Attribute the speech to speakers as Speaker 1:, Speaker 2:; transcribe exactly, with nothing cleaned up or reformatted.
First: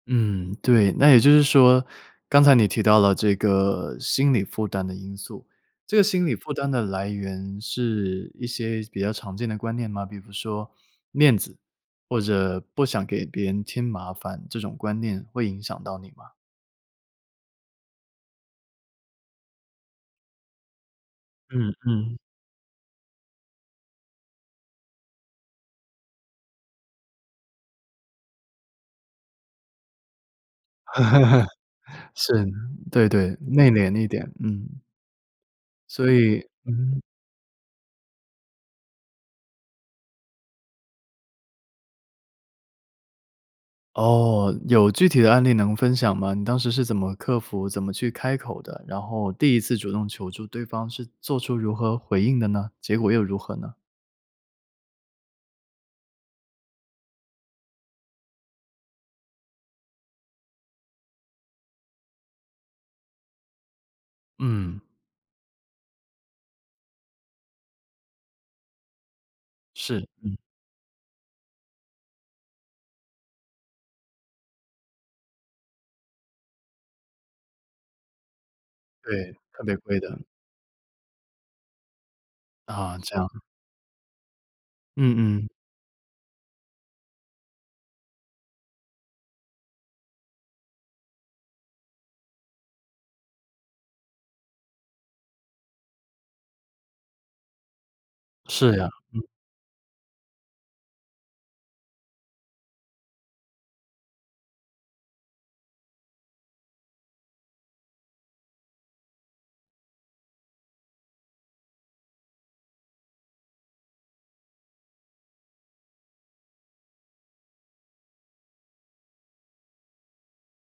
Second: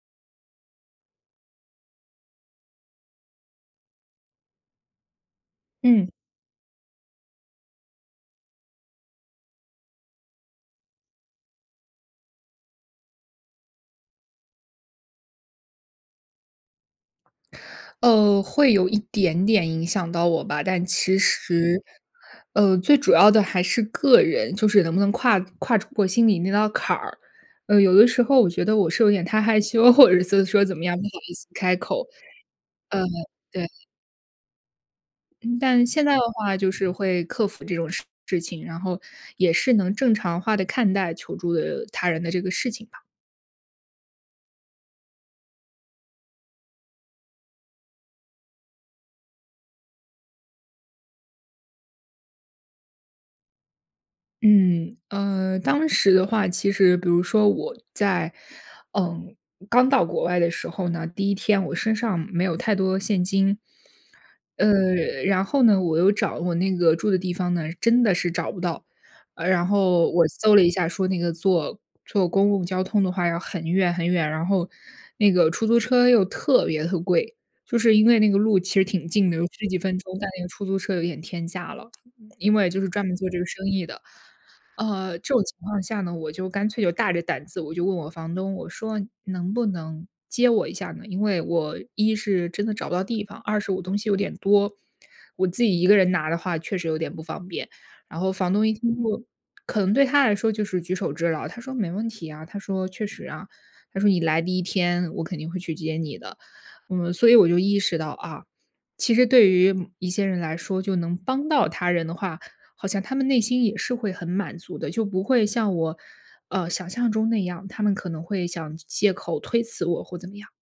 Speaker 1: 嗯，对，那也就是说，刚才你提到了这个心理负担的因素。这
Speaker 2: 嗯。
Speaker 1: 心理负担的来源是一些比较常见的观念吗？比服说面子，或者不想给别人添麻烦，这种观念会影响到你吗？
Speaker 2: 呃，会有一点点影响到我吧，但其
Speaker 1: 嗯
Speaker 2: 实，
Speaker 1: 嗯。
Speaker 2: 呃，最主要的还是个人，就是能不能跨跨出过心里那道坎儿。呃，有的时候我觉得我是有点太害羞，或者是做是说怎么样，不好意思开口，
Speaker 1: 是，
Speaker 2: 嗯，
Speaker 1: 对对，
Speaker 2: 对。
Speaker 1: 内敛一点，嗯。
Speaker 2: 嗯，但现
Speaker 1: 所
Speaker 2: 在的
Speaker 1: 以
Speaker 2: 话就是
Speaker 1: 嗯。
Speaker 2: 会克服这种事情，然后也是能正常化地看待求助，呃，他人的这个事情吧。
Speaker 1: 哦，有具体的案例能分享吗？你当时是怎么克服，怎么去开口的，然后第一次主动求助对方是做出如何回应的呢？结果又如何呢？
Speaker 2: 嗯。呃，当时的话，其实比如说我在，嗯，刚到国外的时候呢，第一天我身上没有太多现金。
Speaker 1: 嗯。
Speaker 2: 呃，然后呢，我又找我那个住的地方呢，真的是找不到。呃，然
Speaker 1: 是，
Speaker 2: 后我
Speaker 1: 嗯。
Speaker 2: 搜了一下，说那个坐坐公共交通的话要很远很远，然后那个出租车又特别地贵。就是因为那个路其实挺近
Speaker 1: 对，
Speaker 2: 的，有
Speaker 1: 特
Speaker 2: 十
Speaker 1: 别
Speaker 2: 几分
Speaker 1: 贵
Speaker 2: 钟，
Speaker 1: 的。
Speaker 2: 但那个出租车有一点天价了，因为就是
Speaker 1: 啊，
Speaker 2: 专
Speaker 1: 这
Speaker 2: 门做这
Speaker 1: 样。
Speaker 2: 个生意的。
Speaker 1: 嗯
Speaker 2: 呃，这种
Speaker 1: 嗯。
Speaker 2: 情况下呢，我就干脆就大着胆子，我就问我房东，我说：“能不能接我一下呢？因为我一是真的找不到地方，二是我东西有点多，我自己一个人拿的话确实有点不方便。”然后房东一
Speaker 1: 是呀，
Speaker 2: 听
Speaker 1: 嗯。
Speaker 2: 就可能对他来说就是举手之劳，他说：“没问题啊。”他说：“确实啊。”他说：”你来第一天，我肯定会去接你的。”嗯，所以我就意识到，啊，其实对于一些人来说，就能帮到他人的话，好像他们内心也是会很满足的。就不会像我，呃，想象中那样，他们可能会想借口推辞我或怎么样。